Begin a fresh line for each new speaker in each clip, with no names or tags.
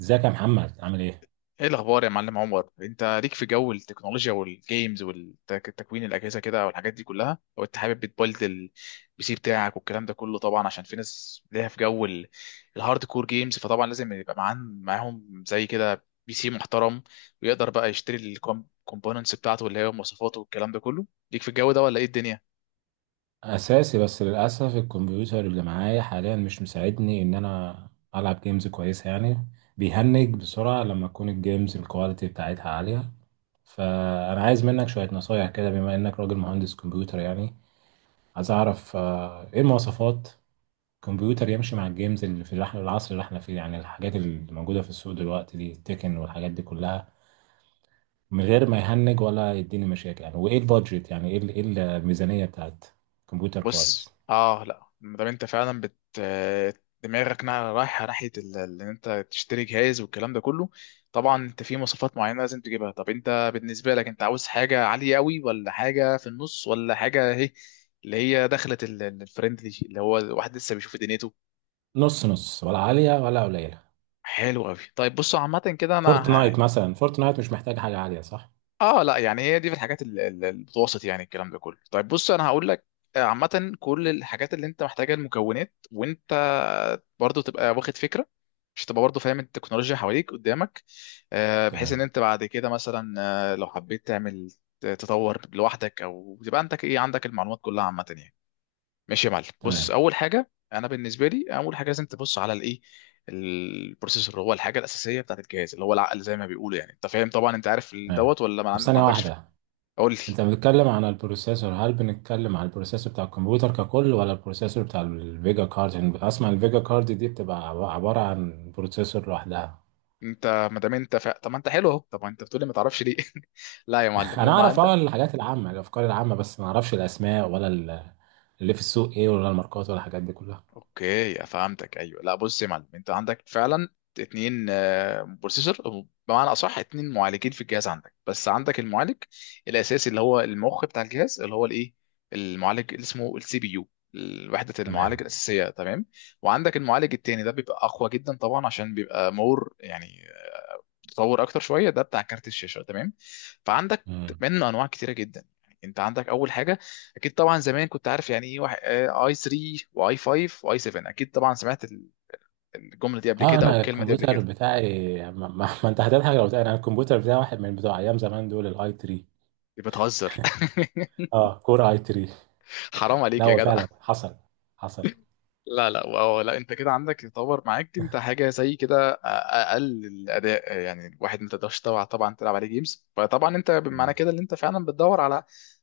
ازيك يا محمد، عامل ايه؟
ايه الاخبار يا معلم عمر، انت ليك في جو التكنولوجيا والجيمز والتكوين الاجهزه كده والحاجات دي كلها؟ لو انت حابب بتبلد البي سي بتاعك والكلام ده كله، طبعا عشان في ناس ليها في جو الهارد كور جيمز، فطبعا لازم يبقى معاهم زي كده بي سي محترم، ويقدر بقى يشتري الكومبوننتس بتاعته اللي هي مواصفاته والكلام ده كله. ليك في الجو ده ولا ايه الدنيا؟
اساسي. بس للاسف الكمبيوتر اللي معايا حاليا مش مساعدني ان انا العب جيمز كويسه يعني. بيهنج بسرعه لما تكون الجيمز الكواليتي بتاعتها عاليه. فانا عايز منك شويه نصايح كده، بما انك راجل مهندس كمبيوتر يعني. عايز اعرف ايه المواصفات كمبيوتر يمشي مع الجيمز اللي في العصر اللي احنا فيه، يعني الحاجات اللي موجوده في السوق دلوقتي دي تكن والحاجات دي كلها، من غير ما يهنج ولا يديني مشاكل يعني. وايه البادجت، يعني ايه إيه الميزانيه بتاعت كمبيوتر كويس؟
بص، لا، ما دام انت فعلا دماغك رايحه ناحيه ان انت تشتري جهاز والكلام ده كله، طبعا انت في مواصفات معينه لازم تجيبها. طب انت بالنسبه لك انت عاوز حاجه عاليه قوي ولا حاجه في النص ولا حاجه اهي اللي هي دخلت الفريندلي اللي هو الواحد لسه بيشوف دنيته؟
نص نص ولا عاليه ولا قليله؟
حلو قوي. طيب بصوا، عامه كده انا...
فورتنايت مثلا، فورتنايت مش محتاج حاجه عاليه، صح؟
اه، لا، يعني هي دي في الحاجات المتوسط يعني الكلام ده كله. طيب بص انا هقول لك، عامة كل الحاجات اللي انت محتاجها المكونات، وانت برضو تبقى واخد فكرة، مش تبقى برضو فاهم التكنولوجيا حواليك قدامك، بحيث ان
تمام.
انت بعد كده مثلا لو حبيت تعمل تطور لوحدك، او تبقى عندك ايه، عندك المعلومات كلها عامة يعني. ماشي يا معلم، بص
تمام.
اول حاجه، انا بالنسبه لي اول حاجه لازم تبص على الايه، البروسيسور. هو الحاجه الاساسيه بتاعت الجهاز، اللي هو العقل زي ما بيقولوا، يعني انت فاهم طبعا، انت عارف
تمام.
دوت ولا
طب
ما
ثانيه
عندكش فكره؟
واحده،
قول لي.
انت بتتكلم عن البروسيسور، هل بنتكلم عن البروسيسور بتاع الكمبيوتر ككل ولا البروسيسور بتاع الفيجا كارد؟ يعني اسمع، الفيجا كارد دي بتبقى عباره عن بروسيسور لوحدها.
انت ما دام انت طب ما انت حلو اهو. طب ما انت بتقولي ما تعرفش ليه؟ لا يا معلم،
انا
هو...
اعرف اه الحاجات العامه، الافكار العامه، بس ما اعرفش الاسماء ولا اللي في السوق ايه، ولا الماركات ولا الحاجات دي كلها.
اوكي، فهمتك. ايوه، لا بص يا معلم، انت عندك فعلا اتنين بروسيسور، بمعنى اصح اتنين معالجين في الجهاز عندك. بس عندك المعالج الاساسي اللي هو المخ بتاع الجهاز اللي هو الايه، المعالج اللي اسمه السي بي يو، وحدة المعالج
تمام.
الأساسية، تمام. وعندك المعالج التاني ده بيبقى أقوى جدا طبعا عشان بيبقى مور يعني، تطور اكتر شويه، ده بتاع كارت الشاشه، تمام. فعندك
مم.
منه انواع كتيره جدا، يعني انت عندك اول حاجه، اكيد طبعا زمان كنت عارف يعني ايه واحد، اي 3 واي 5 واي 7، اكيد طبعا سمعت الجمله دي قبل
اه
كده او
انا
الكلمه دي قبل
الكمبيوتر
كده.
بتاعي، ما انت هتضحك لو بتاعي. انا الكمبيوتر بتاعي واحد من بتوع ايام زمان دول، الاي 3.
دي بتهزر
اه، كور اي 3.
حرام
لا
عليك يا
هو
جدع.
فعلا حصل. حصل.
لا لا، وهو لا، انت كده عندك يتطور معاك انت حاجه زي كده اقل الاداء، يعني الواحد ما تقدرش طبعا طبعا تلعب عليه جيمز. فطبعا انت معنى
مم.
كده ان انت فعلا بتدور على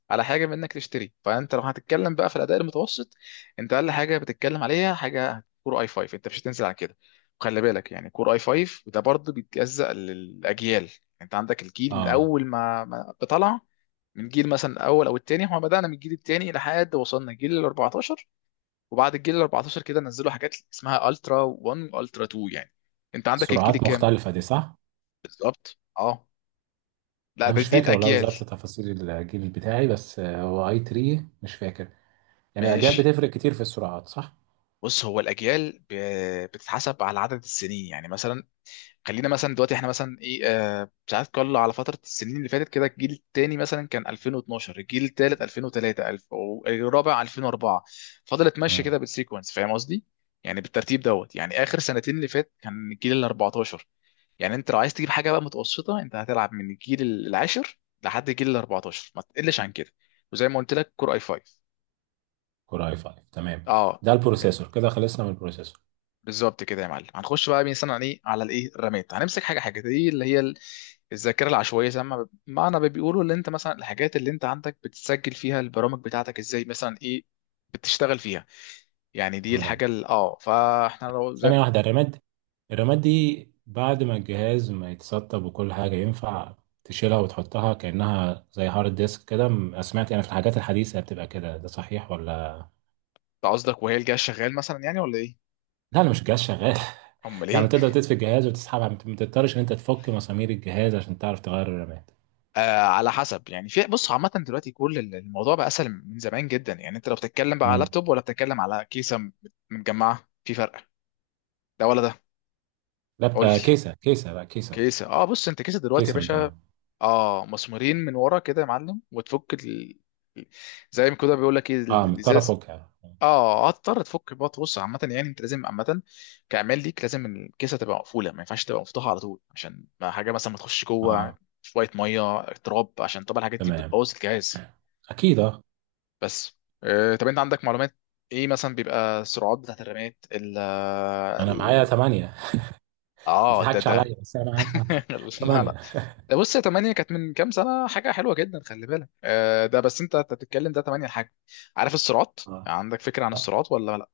حاجه منك تشتري. فانت لو هتتكلم بقى في الاداء المتوسط، انت اقل حاجه بتتكلم عليها حاجه كور اي 5، انت مش هتنزل عن كده. وخلي بالك يعني كور اي 5 ده برضه بيتجزأ للاجيال، انت عندك الجيل من
اه
اول ما بطلع، من جيل مثلا الاول او الثاني، احنا بدأنا من الجيل الثاني لحد وصلنا جيل ال 14، وبعد الجيل ال 14 كده نزلوا حاجات اسمها الترا 1 والترا 2 يعني. انت عندك الجيل
سرعات
الكام؟
مختلفه دي، صح؟
بالظبط، اه. لا،
انا
ده
مش
دي
فاكر والله
الاجيال.
بالظبط تفاصيل الجيل بتاعي، بس هو اي 3 مش فاكر. يعني الاجيال
ماشي.
بتفرق كتير في السرعات، صح؟
بص هو الاجيال بتتحسب على عدد السنين، يعني مثلا خلينا مثلا دلوقتي احنا مثلا ايه، ساعات كل على فتره. السنين اللي فاتت كده، الجيل الثاني مثلا كان 2012، الجيل الثالث 2003، الف، والرابع 2004، فضلت ماشيه
مم.
كده بالسيكونس، فاهم قصدي؟ يعني بالترتيب دوت، يعني اخر سنتين اللي فات كان الجيل ال 14. يعني انت لو عايز تجيب حاجه بقى متوسطه انت هتلعب من الجيل العاشر لحد الجيل ال 14، ما تقلش عن كده. وزي ما قلت لك كور اي 5.
كور اي 5، تمام.
اه،
ده
م-
البروسيسور، كده خلصنا من البروسيسور.
بالظبط كده يا معلم. هنخش بقى مثلا على ايه، على الايه الرامات. هنمسك حاجه حاجه، دي اللي هي الذاكره العشوائيه، زي ما معنى ما بيقولوا، اللي انت مثلا الحاجات اللي انت عندك بتسجل فيها البرامج بتاعتك، ازاي مثلا ايه بتشتغل فيها. يعني دي
تمام.
الحاجه فاحنا لو زي
ثانية واحدة، الرامات. الرامات دي بعد ما الجهاز ما يتسطب وكل حاجة، ينفع تشيلها وتحطها كأنها زي هارد ديسك كده؟ سمعت يعني في الحاجات الحديثة بتبقى كده، ده صحيح ولا؟
انت قصدك وهي الجهاز شغال مثلا يعني ولا ايه؟
لا، أنا مش جهاز شغال.
امال
يعني
ايه.
تقدر تطفي الجهاز وتسحبها، ما تضطرش إن أنت تفك مسامير الجهاز عشان تعرف تغير الرامات.
على حسب يعني. في، بص، عامة دلوقتي كل الموضوع بقى أسهل من زمان جدا، يعني أنت لو بتتكلم بقى على
امم.
لابتوب ولا بتتكلم على كيسة متجمعة في فرق، ده ولا ده؟
لا،
قول لي.
كيسة. كيسة، لا كيسة.
كيسة، بص أنت كيسة دلوقتي يا
كيسة
باشا،
متجمعة.
أه مسمورين من ورا كده يا معلم، وتفك زي ما كده بيقول لك إيه
اه، مضطر
الإزاز.
أفكها.
أه، هتضطر تفك بقى. تبص عامة يعني أنت لازم عامة كعمال ليك لازم الكيسة تبقى مقفولة، ما ينفعش تبقى مفتوحة على طول، عشان ما حاجة مثلا ما تخش جوه
اه.
شوية مية تراب، عشان طبعا الحاجات دي
تمام.
بتبوظ الجهاز.
أكيد اه.
بس طب انت عندك معلومات ايه مثلا بيبقى السرعات بتاعت الرمات
انا معايا ثمانية. ما
اه، ده
تضحكش
ده
عليا، بس انا معايا
لا لا،
ثمانية.
ده بص يا 8، كانت من كام سنه حاجه حلوه جدا، خلي بالك، ده بس انت بتتكلم ده 8 حاجه. عارف السرعات؟
اه.
عندك فكره عن
لا،
السرعات ولا لا؟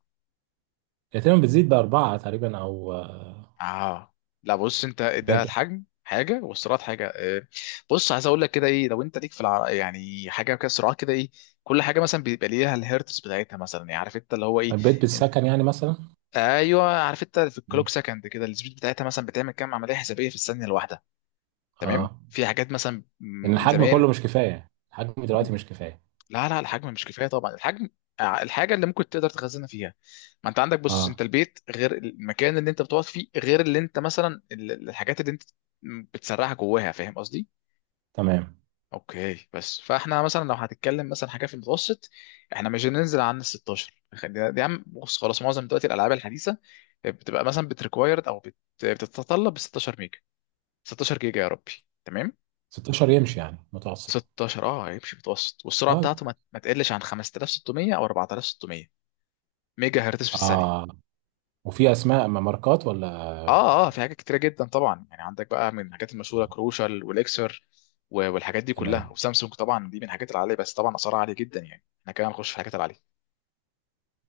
هي تقريبا بتزيد بأربعة تقريبا، او
اه، لا بص انت ده
ممكن.
الحجم حاجه والسرعات حاجه، بص عايز اقول لك كده ايه. لو انت ليك في يعني حاجه كده سرعات، كده ايه، كل حاجه مثلا بيبقى ليها الهيرتز بتاعتها، مثلا يعني عارف انت اللي هو ايه.
البيت بالسكن يعني مثلا.
ايوه، عارف. انت في الكلوك
مم.
سكند كده، السبيد بتاعتها مثلا بتعمل كام عمليه حسابيه في الثانيه الواحده، تمام.
اه،
في حاجات مثلا
ان
من
الحجم
زمان...
كله مش كفاية، الحجم دلوقتي مش كفاية.
لا لا، الحجم مش كفايه طبعا، الحجم الحاجه اللي ممكن تقدر تخزنها فيها. ما انت عندك، بص
اه.
انت البيت غير المكان اللي انت بتقعد فيه، غير اللي انت مثلا الحاجات اللي انت بتسرعها جواها، فاهم قصدي؟
تمام.
اوكي، بس فاحنا مثلا لو هتتكلم مثلا حاجه في المتوسط، احنا مش هننزل عن ال 16. دي يا عم بص خلاص، معظم دلوقتي الالعاب الحديثه بتبقى مثلا بتريكوايرد او بتتطلب 16 ميجا، 16 جيجا يا ربي، تمام.
16 يمشي يعني متوسط.
16 اه هيمشي متوسط، والسرعه
طب.
بتاعته ما تقلش عن 5600 او 4600 ميجا هرتز في الثانيه.
اه، وفي اسماء ماركات ولا؟
اه اه، في حاجات كتيره جدا طبعا، يعني عندك بقى من الحاجات المشهوره كروشال والاكسر والحاجات دي كلها،
تمام.
وسامسونج. طبعا دي من الحاجات العاليه، بس طبعا اسعارها عاليه جدا، يعني احنا كده هنخش في الحاجات العاليه.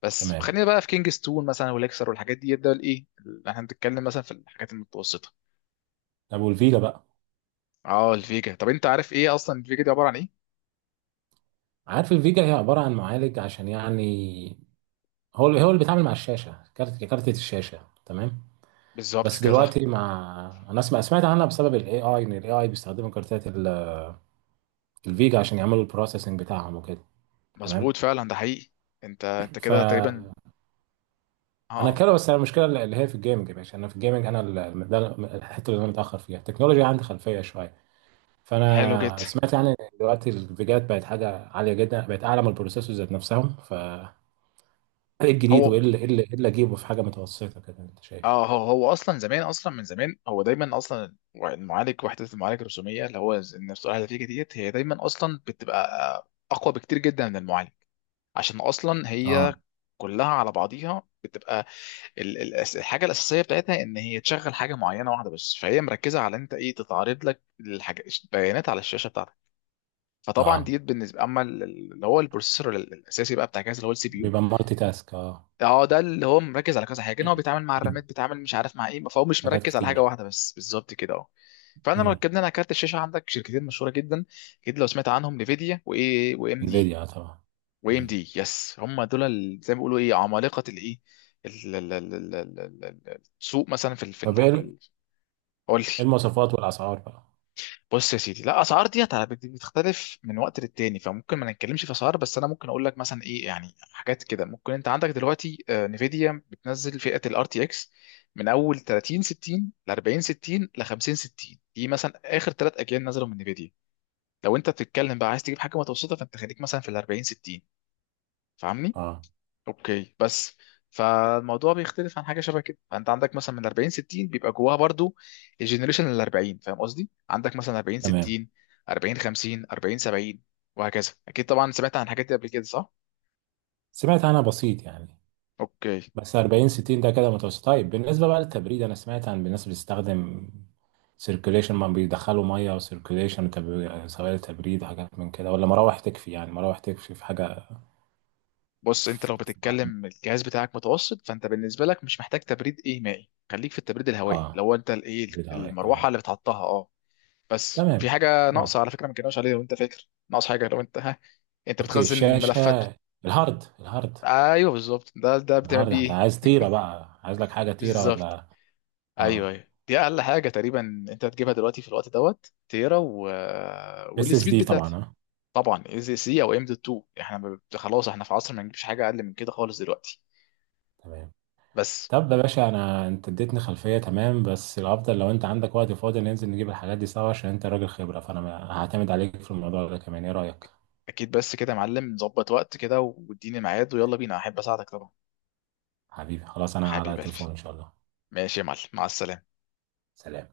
بس
تمام.
خلينا بقى في كينجستون مثلا والاكسر والحاجات دي، ده الايه اللي احنا بنتكلم مثلا في الحاجات المتوسطه.
طب والفيجا بقى؟
اه، الفيجا. طب انت عارف ايه اصلا الفيجا دي عباره عن ايه؟
عارف، الفيجا هي عبارة عن معالج، عشان يعني هو هو اللي بيتعامل مع الشاشة، كارت، كارتة الشاشة، تمام.
بالظبط
بس
كده، صح.
دلوقتي مع، انا اسمع سمعت عنها بسبب الاي اي، ان الاي اي بيستخدموا كارتات الفيجا عشان يعملوا البروسيسنج بتاعهم وكده. تمام.
مظبوط، فعلا ده حقيقي. انت كده تقريبا،
فانا
اه
كده. بس انا المشكله اللي هي في الجيمنج يا باشا، انا في الجيمنج انا ده الحته اللي انا متاخر فيها، التكنولوجيا عندي خلفيه شويه.
حلو جدا.
فانا سمعت يعني إن دلوقتي الفيجات بقت حاجه عاليه جدا، بقت اعلى من البروسيسورز ذات نفسهم. ف ايه الجديد، وايه
هو
اللي اجيبه في حاجه متوسطه كده، انت شايف؟
اه هو اصلا زمان، اصلا من زمان، هو دايما اصلا المعالج، وحده المعالج الرسوميه اللي هو النفس الهاتفيه ديت، هي دايما اصلا بتبقى آه، اقوى بكتير جدا من المعالج، عشان اصلا
اه.
هي كلها على بعضيها بتبقى الحاجه الاساسيه بتاعتها ان هي تشغل حاجه معينه واحده بس، فهي مركزه على انت ايه تتعرض لك الحاجه، البيانات على الشاشه بتاعتك. فطبعا
اه،
ديت بالنسبه اما اللي هو البروسيسور الاساسي بقى بتاع جهاز اللي هو السي بي يو.
بيبقى مالتي تاسك، اه.
اه، ده اللي هو مركز على كذا حاجه، ان هو بيتعامل مع الرامات، بيتعامل مش عارف مع ايه، فهو مش
حاجات
مركز على حاجه
كتير.
واحده بس، بالظبط كده، اه. فاحنا لو اتكلمنا على كارت الشاشه، عندك شركتين مشهوره جدا، اكيد لو سمعت عنهم، نفيديا، وايه، وام دي.
انفيديا، آه طبعا.
وام
مم.
دي، يس. هم دول زي ما بيقولوا ايه عمالقه الايه ال- ال- ال- ال- السوق مثلا في
طب ايه، إيه
قول لي.
المواصفات والاسعار بقى؟
بص يا سيدي، لا الاسعار ديت بتختلف من وقت للتاني، فممكن ما نتكلمش في اسعار. بس انا ممكن اقول لك مثلا ايه. يعني حاجات كده ممكن انت عندك دلوقتي، نفيديا بتنزل فئه الار تي اكس من اول 30 60 ل 40 60 ل 50 60، دي مثلا اخر ثلاث اجيال نزلوا من نفيديا. لو انت بتتكلم بقى عايز تجيب حاجه متوسطه فانت خليك مثلا في ال 40 60، فاهمني؟
اه.
اوكي، بس فالموضوع بيختلف عن حاجه شبه كده، فانت عندك مثلا من 40 60 بيبقى جواها برضو الجنريشن ال 40، فاهم قصدي؟ عندك مثلا 40
تمام.
60، 40 50، 40 70، وهكذا. اكيد طبعا سمعت عن الحاجات دي قبل كده، صح؟
سمعت عنها بسيط يعني.
اوكي.
بس 4060 ده كده متوسط. طيب بالنسبه بقى للتبريد، انا سمعت عن الناس بتستخدم سيركوليشن، ما بيدخلوا ميه وسيركوليشن سوائل تبريد، حاجات من كده، ولا مراوح تكفي يعني؟ مراوح تكفي في حاجه.
بص انت لو بتتكلم الجهاز بتاعك متوسط، فانت بالنسبه لك مش محتاج تبريد ايه مائي، خليك في التبريد الهوائي
اه.
لو انت الايه
تبريد عليك، تمام.
المروحه اللي بتحطها، اه. بس في
تمام.
حاجه
اه.
ناقصه على فكره ما كناش عليها، لو انت فاكر ناقص حاجه، لو انت ها. انت
اوكي،
بتخزن ملفات؟
الشاشه، الهارد، الهارد.
ايوه بالظبط، ده بتعمل
الهارد
بيه
انت
ايه.
عايز تيره بقى، عايز لك حاجه تيره
بالظبط.
ولا؟
ايوه
اه.
ايوه، دي اقل حاجه تقريبا. انت هتجيبها دلوقتي في الوقت دوت تيرا
اس اس
والسبيد
دي طبعا،
بتاعتي.
اه.
طبعا اي زي سي او ام دوت 2، احنا خلاص، احنا في عصر ما نجيبش حاجه اقل من كده خالص دلوقتي.
تمام.
بس.
طب يا باشا، انا انت اديتني خلفيه تمام، بس الافضل لو انت عندك وقت فاضي ننزل نجيب الحاجات دي سوا، عشان انت راجل خبره فانا هعتمد عليك في الموضوع ده كمان. ايه رايك؟
اكيد، بس كده يا معلم نظبط وقت كده واديني ميعاد ويلا بينا، احب اساعدك طبعا.
حبيبي خلاص، انا على
حبيب قلبي.
التليفون ان شاء الله.
ماشي يا معلم، مع السلامه.
سلام.